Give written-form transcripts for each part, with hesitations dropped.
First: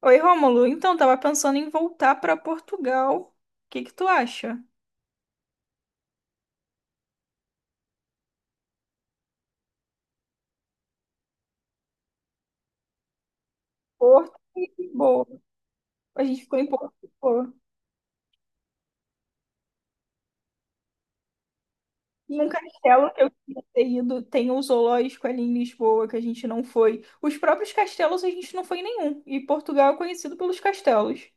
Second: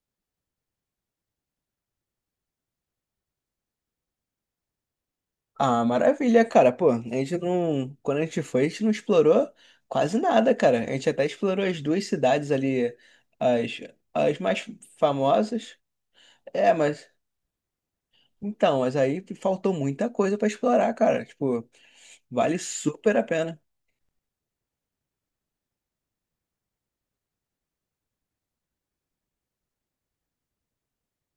Oi, Rômulo. Então, tava pensando em voltar para Portugal. O que que tu acha? Ah, maravilha, cara. Pô, a gente não. Quando a gente foi, a gente não explorou quase nada, cara. A gente até explorou as duas cidades ali, as, Porto as mais e Lisboa. famosas. A gente ficou em É, Porto e mas. Lisboa. Então, mas aí faltou muita coisa pra explorar, cara. Tipo, E um vale castelo super que a eu pena. queria ter ido, tem o zoológico ali em Lisboa, que a gente não foi. Os próprios castelos a gente não foi em nenhum. E Portugal é conhecido pelos castelos.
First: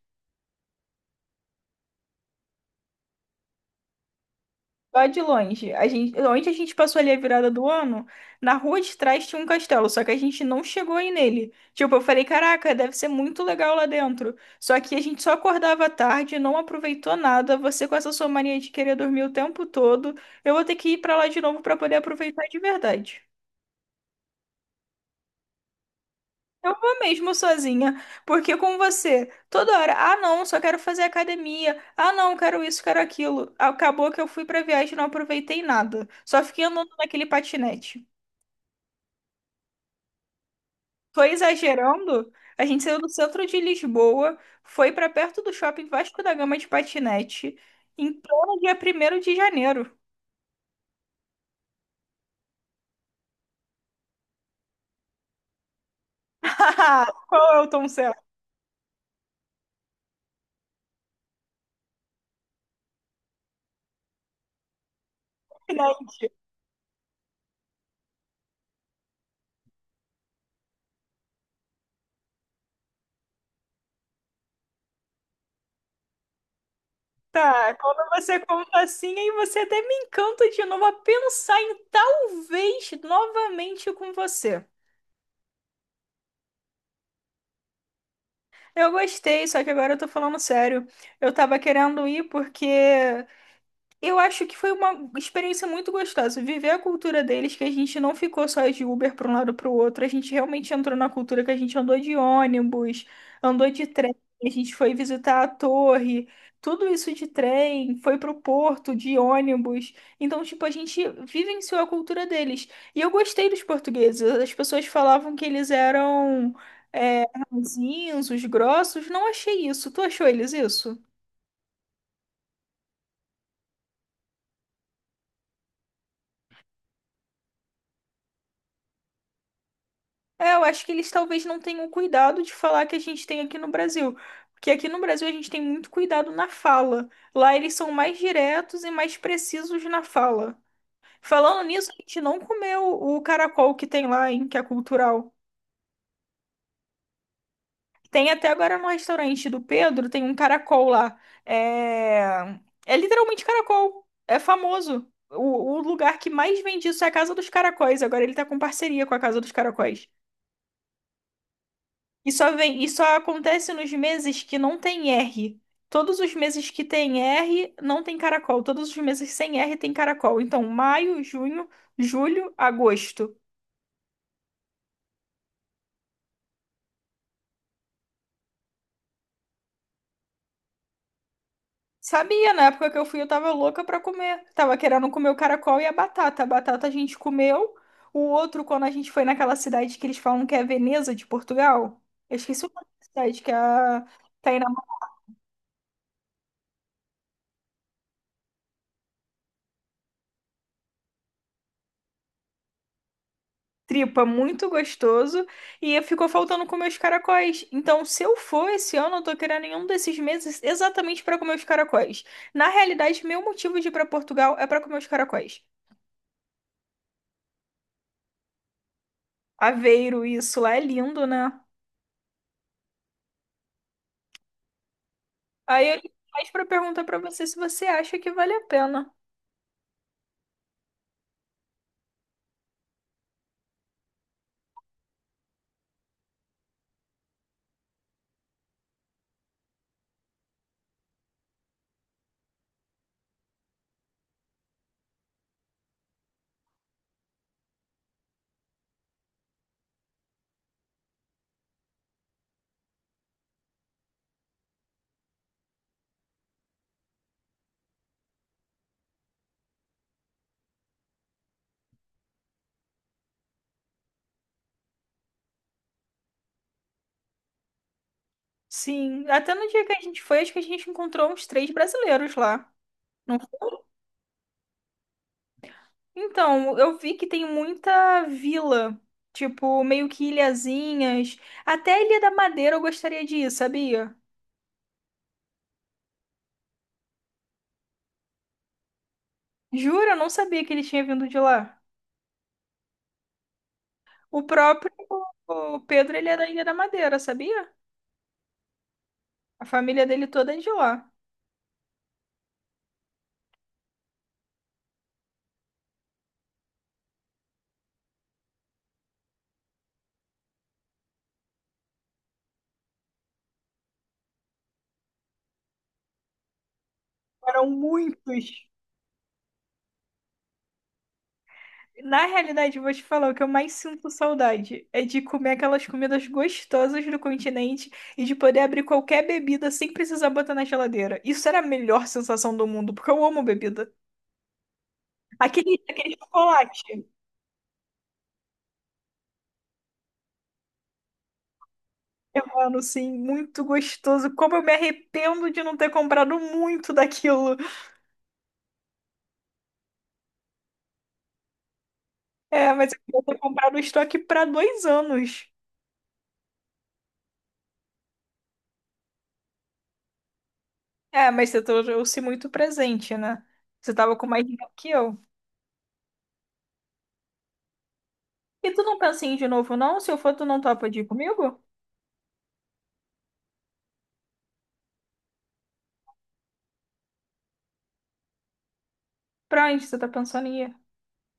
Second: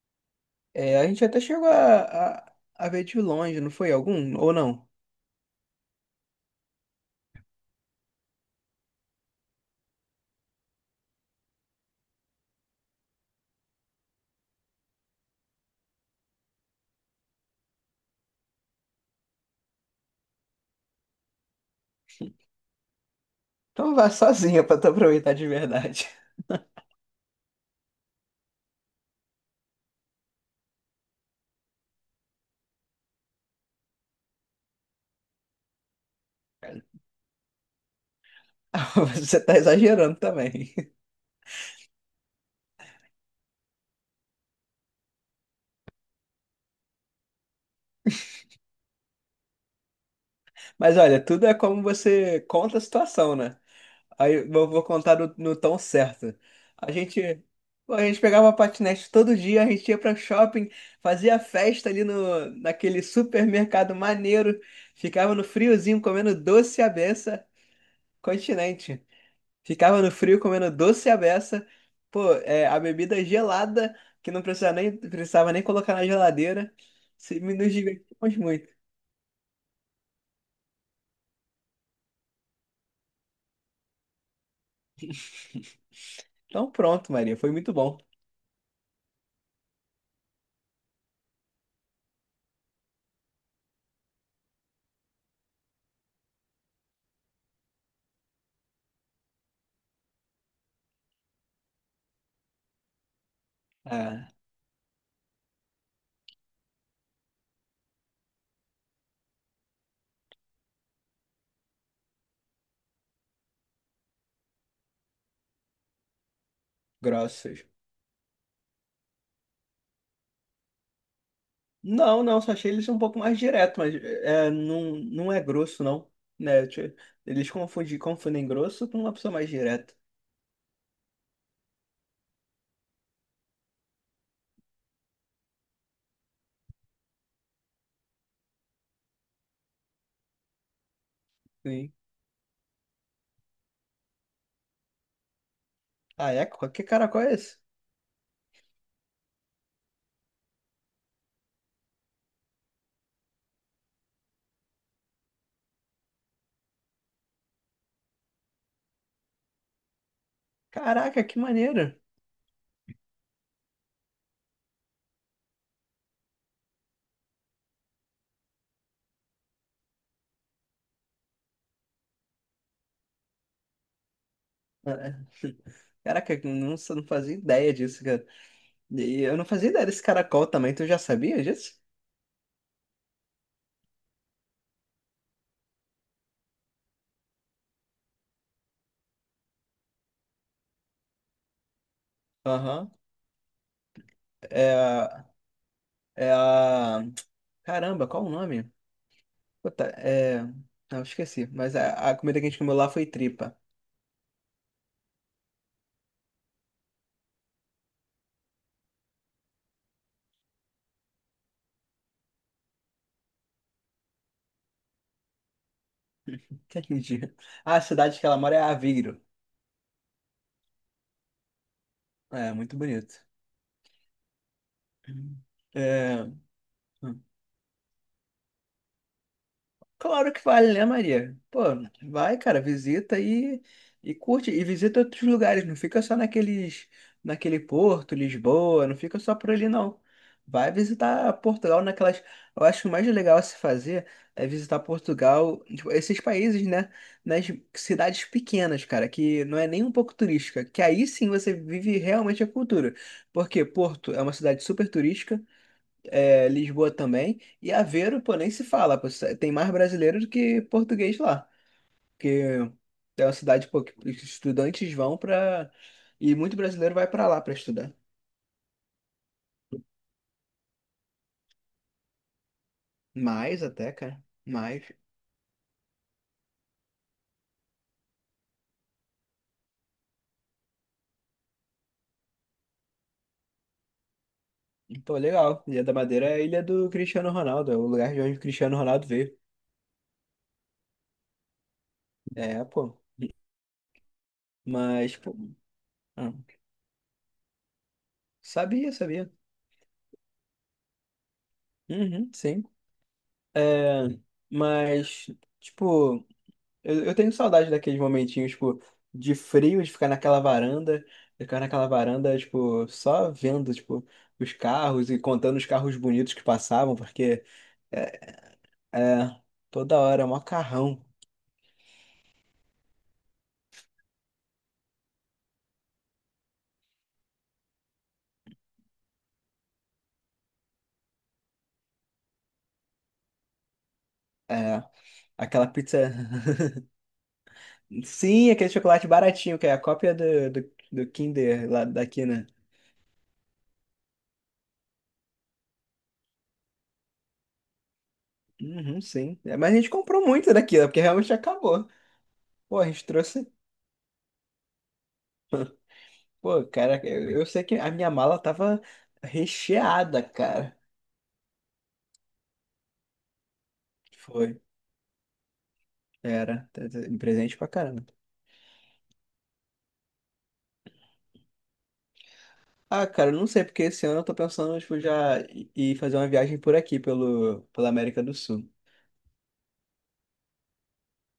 É, a gente até chegou a ver de longe, não foi algum? Ou não? Lá de longe. A gente, onde a gente passou ali a virada do ano, na rua de trás tinha um castelo, só que a gente não chegou aí nele. Tipo, eu falei, caraca, deve ser muito legal lá dentro. Só que a gente só acordava à tarde, não aproveitou nada. Você com essa sua mania de querer dormir o tempo todo, eu vou ter que ir pra lá de novo pra poder aproveitar de verdade. Então vá sozinha pra tu aproveitar de verdade. Eu vou mesmo sozinha, porque com você, toda hora, ah não, só quero fazer academia, ah não, quero isso, quero aquilo. Acabou que eu fui pra viagem e não aproveitei nada, só fiquei andando naquele patinete. Você tá exagerando também. Foi exagerando, a gente saiu do centro de Lisboa, foi pra perto do shopping Vasco da Gama de patinete, em pleno dia primeiro de janeiro. Mas olha, tudo é como você conta a situação, né? Aí eu vou contar no tom certo. A gente, Qual é o tom pô, a gente certo? pegava patinete todo dia, a gente ia pra shopping, fazia festa ali no, naquele supermercado maneiro, ficava no Né? friozinho comendo doce à beça, continente. Ficava no frio comendo doce à beça, pô, é, a bebida gelada, que não precisava nem, precisava nem colocar na geladeira. Nos Tá, quando divertimos você muito. conta assim, aí você até me encanta de novo a pensar em talvez novamente com você. Então pronto, Maria, foi muito bom. Eu gostei, só que agora eu tô falando sério. Eu tava querendo ir porque eu acho que foi uma experiência muito gostosa. Viver a cultura deles, que a gente não ficou só de Uber para um lado para o outro, a gente realmente entrou na cultura que a gente andou de ônibus, andou de trem, Ah, a gente foi visitar a torre, tudo isso de trem, foi para o porto de ônibus. Então, tipo, a gente vivenciou a cultura deles. E eu gostei dos portugueses. As pessoas falavam que eles eram é, grossos. ranzinhos, grossos. Não achei isso. Tu achou eles isso? Não, não, só achei eles um pouco mais direto, mas é, não, não é grosso, não. Né? Tipo, eles confundem, confundem grosso com uma pessoa mais direta. É, eu acho que eles talvez não tenham o cuidado de falar que a gente tem aqui no Brasil. Porque aqui no Brasil a gente tem muito cuidado na fala. Lá eles são mais diretos e mais precisos na fala. Falando nisso, Sim. a gente não comeu o caracol que tem lá, hein, que é cultural. Ah, é? Que caracol é esse? Tem até agora no restaurante do Pedro, tem um caracol lá. É, é literalmente caracol. É famoso. O lugar que mais vende isso é a Casa dos Caracóis. Agora ele tá com parceria com a Casa dos Caracóis. Caraca, que maneiro! E só vem, e só acontece nos meses que não tem R. Todos os meses que tem R não tem caracol. Todos os meses sem R tem caracol. Então, maio, junho, julho, agosto. Ah, é. Caraca, eu não fazia ideia disso, cara. E eu não fazia ideia desse caracol também, tu já sabia disso? Sabia, na época que eu fui, eu tava louca pra comer. Tava querendo comer o caracol e a batata. A batata a gente comeu. O outro, quando a gente foi naquela cidade que eles falam que é Veneza de Portugal. Eu esqueci o nome Aham. da cidade, que é a... Tá aí É, é a. Caramba, qual o nome? Puta, é. Não, esqueci. Mas a comida que a gente comeu lá foi tripa. tripa muito gostoso e ficou faltando comer os caracóis. Então, se eu for esse ano, eu tô querendo nenhum desses meses exatamente para comer os caracóis. Na realidade, meu motivo de ir para Portugal é para comer os caracóis. Entendi. A cidade que ela mora é Aveiro. Aveiro, isso lá é lindo, né? É, muito bonito. Aí eu liguei É. mais para perguntar para Hum. você se você acha que vale a pena. Claro que vale, né, Maria? Pô, vai, cara, visita e curte. E visita outros lugares, não fica só naqueles, naquele Porto, Lisboa, não fica só por ali, não. Vai visitar Portugal naquelas. Eu acho que o mais legal a se fazer é visitar Portugal, tipo, esses países, né? Nas cidades pequenas, cara, que não é nem um pouco turística, que aí sim você vive realmente a cultura. Porque Porto é uma cidade super turística, é, Lisboa também. E Aveiro, pô, nem se fala, pô, tem mais brasileiro do que português lá. Porque é uma cidade, pô, que os estudantes vão pra. E muito brasileiro vai pra lá pra estudar. Sim, até no dia que a gente foi, acho que a gente encontrou uns três brasileiros lá. Não Mais foi? até, cara. Mais. Então, eu vi que tem muita vila, tipo, meio que ilhazinhas. Até a Ilha da Madeira eu gostaria de ir, sabia? Pô, legal. Ilha da Madeira é a ilha do Cristiano Ronaldo, é o lugar de onde o Cristiano Ronaldo veio. Jura? Eu não sabia que ele tinha vindo de lá. É, pô. O próprio Mas, pô. o Pedro, ele Ah, é da Ilha da Madeira, sabia? sabia, sabia. A família dele toda é de lá. Uhum, sim. É, mas, tipo. Eu tenho saudade daqueles momentinhos, tipo, de frio, de ficar naquela varanda, tipo, só vendo, tipo, os carros e contando os carros bonitos que passavam, porque Eram é, muitos. é, toda hora é um macarrão. Na realidade, eu vou te falar, o que eu mais sinto saudade é de comer aquelas comidas gostosas do continente e de poder abrir qualquer bebida sem precisar botar na geladeira. Isso era a melhor sensação do mundo, porque eu amo bebida. É, aquela Aquele, pizza. aquele chocolate. Sim, aquele chocolate baratinho, que é a cópia do Kinder lá daqui, Eu, né? mano, sim, muito gostoso. Como eu me arrependo de não ter comprado muito daquilo. Uhum, sim. É, mas a gente comprou muito daquilo, porque realmente acabou. É, Pô, a mas eu gente queria ter trouxe. comprado o estoque para 2 anos. Pô, cara, eu sei que a minha mala tava recheada, cara. É, mas você trouxe muito presente, né? Você tava com mais Foi. dinheiro que eu. Era, presente pra caramba. E tu não pensa em ir de novo, não? Se eu for, tu não topa de ir comigo? Ah, cara, eu não sei, porque esse ano eu tô pensando, tipo, ir fazer uma viagem por aqui, pela América do Sul. Pra onde você tá pensando em ir?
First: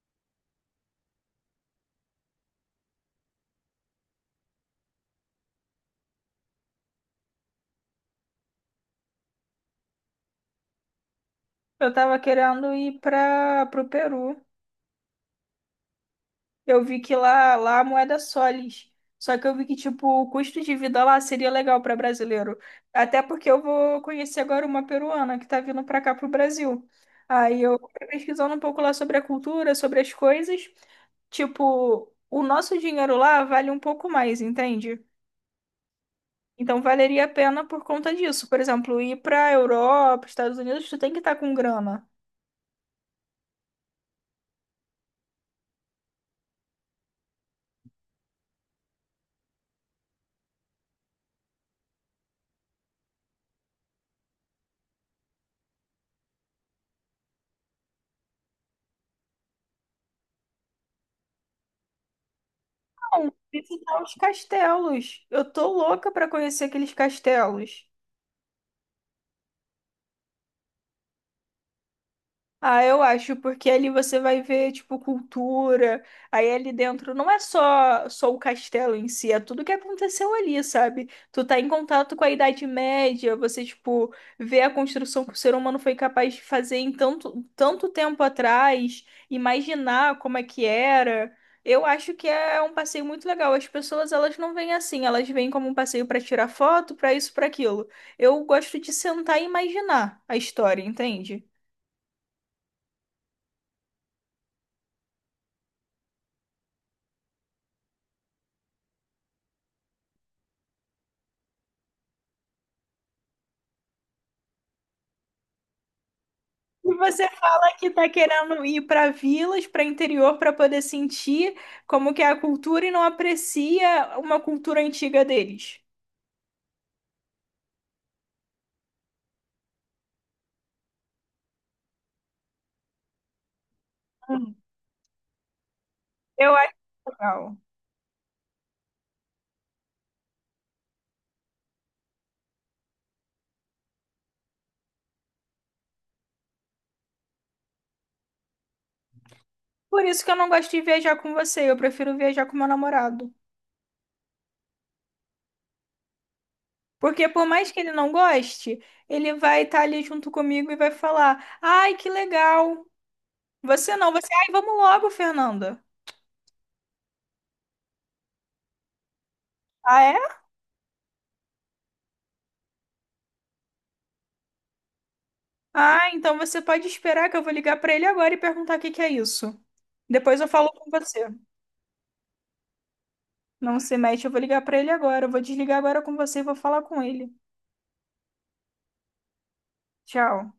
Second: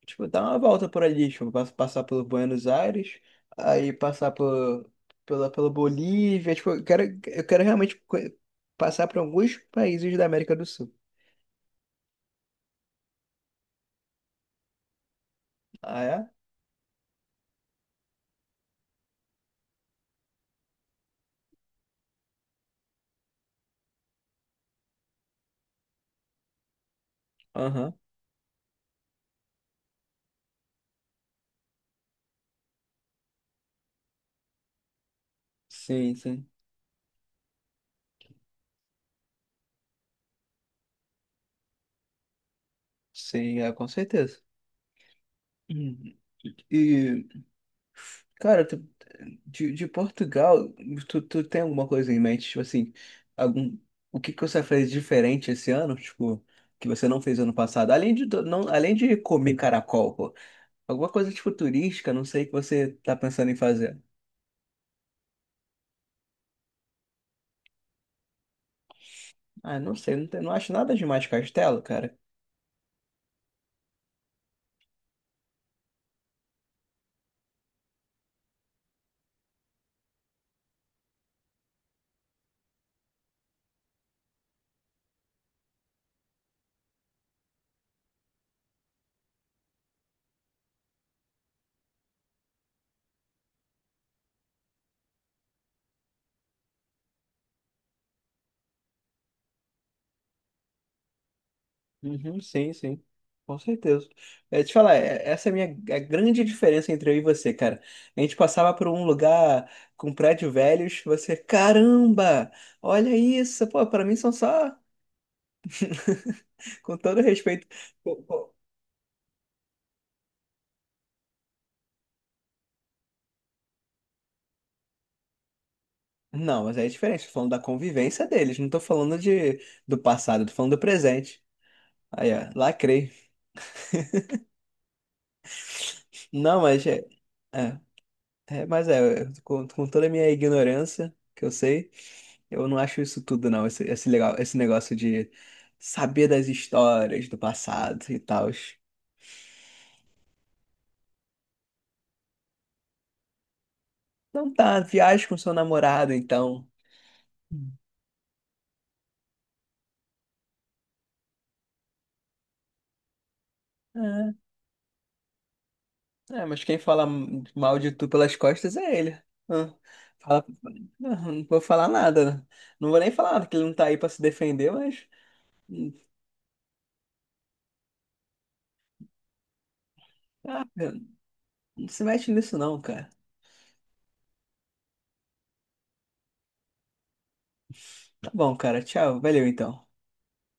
Tipo, dar uma volta por ali, tipo, passar pelo Buenos Aires, aí passar por, pela Bolívia, tipo, eu quero realmente passar por alguns países da América do Sul. Eu tava querendo ir pro Peru. Ah, é? Eu vi que lá a moeda é soles. Só que eu vi que, tipo, o custo de vida lá seria legal para brasileiro. Até porque eu vou conhecer agora uma peruana que tá vindo para cá pro Brasil. Aí eu Aham. fui pesquisando um pouco lá sobre a cultura, sobre as coisas. Tipo, o nosso dinheiro lá vale um pouco mais, entende? Sim, sim. Então valeria a pena por conta disso. Por exemplo, ir para Europa, Estados Unidos, tu tem que estar com grana. Sim, é, com certeza. Uhum. E cara, tu, de Portugal, tu tem alguma coisa em mente? Tipo assim, algum, o que que você fez diferente esse ano? Tipo, que você não fez ano passado? Além de, não, além de comer caracol, pô. Alguma coisa tipo turística, não sei, que você tá Não, pensando em fazer. visitar os castelos. Eu tô louca para conhecer aqueles castelos. Ah, não sei, não, não acho nada demais de castelo, cara. Ah, eu acho, porque ali você vai ver, tipo, cultura. Aí ali dentro não é só o castelo em si, é tudo que aconteceu ali, sabe? Tu tá em contato com a Idade Média, você, tipo, vê a construção que o ser humano foi capaz de fazer em tanto, tanto tempo atrás, imaginar como é que era. Eu acho que é um passeio muito legal. As pessoas, elas não vêm assim, elas vêm como um passeio pra tirar foto, pra isso, pra aquilo. Eu gosto de sentar e imaginar a história, entende? Uhum, sim, sim, com certeza. É, te falar, essa é a minha é a grande diferença entre eu e você, cara. A gente passava por um lugar com prédio velhos, você, caramba, olha isso, pô, pra mim são só, E com todo você respeito. fala que tá Pô. querendo ir para vilas, para interior, para poder sentir como que é a cultura e não aprecia uma cultura antiga deles. Não, mas é diferente, tô falando da convivência deles, não tô falando de, do passado, tô falando do presente. Aí, ó, lacrei. Hum. Eu Não, acho mas é, legal. é, é, mas é, com toda a minha ignorância que eu sei. Eu não acho isso tudo, não. Esse legal, esse negócio de saber das histórias do passado e tal. Por isso que eu não gosto de viajar com você, eu prefiro viajar com meu namorado. Não tá, viaje com seu namorado, então. Porque por mais Hum. que ele não goste, ele vai estar ali junto comigo e vai falar: "Ai, que legal". Você não, você, "Ai, vamos logo, Fernanda". É, é, mas quem fala mal de tu pelas costas é ele. Ah, Ah, é? fala- não, não vou falar nada. Não vou nem falar nada, que ele não tá aí pra se defender, mas. Hum. Ah, então você pode esperar que eu vou ligar para ele agora e perguntar o que que é isso. Depois eu Ah, falo com você. não se mete nisso, não, cara. Não se mete, eu vou ligar pra ele agora. Eu vou desligar agora com você e vou falar com ele. Tá bom, cara. Tchau. Valeu, então. Tchau.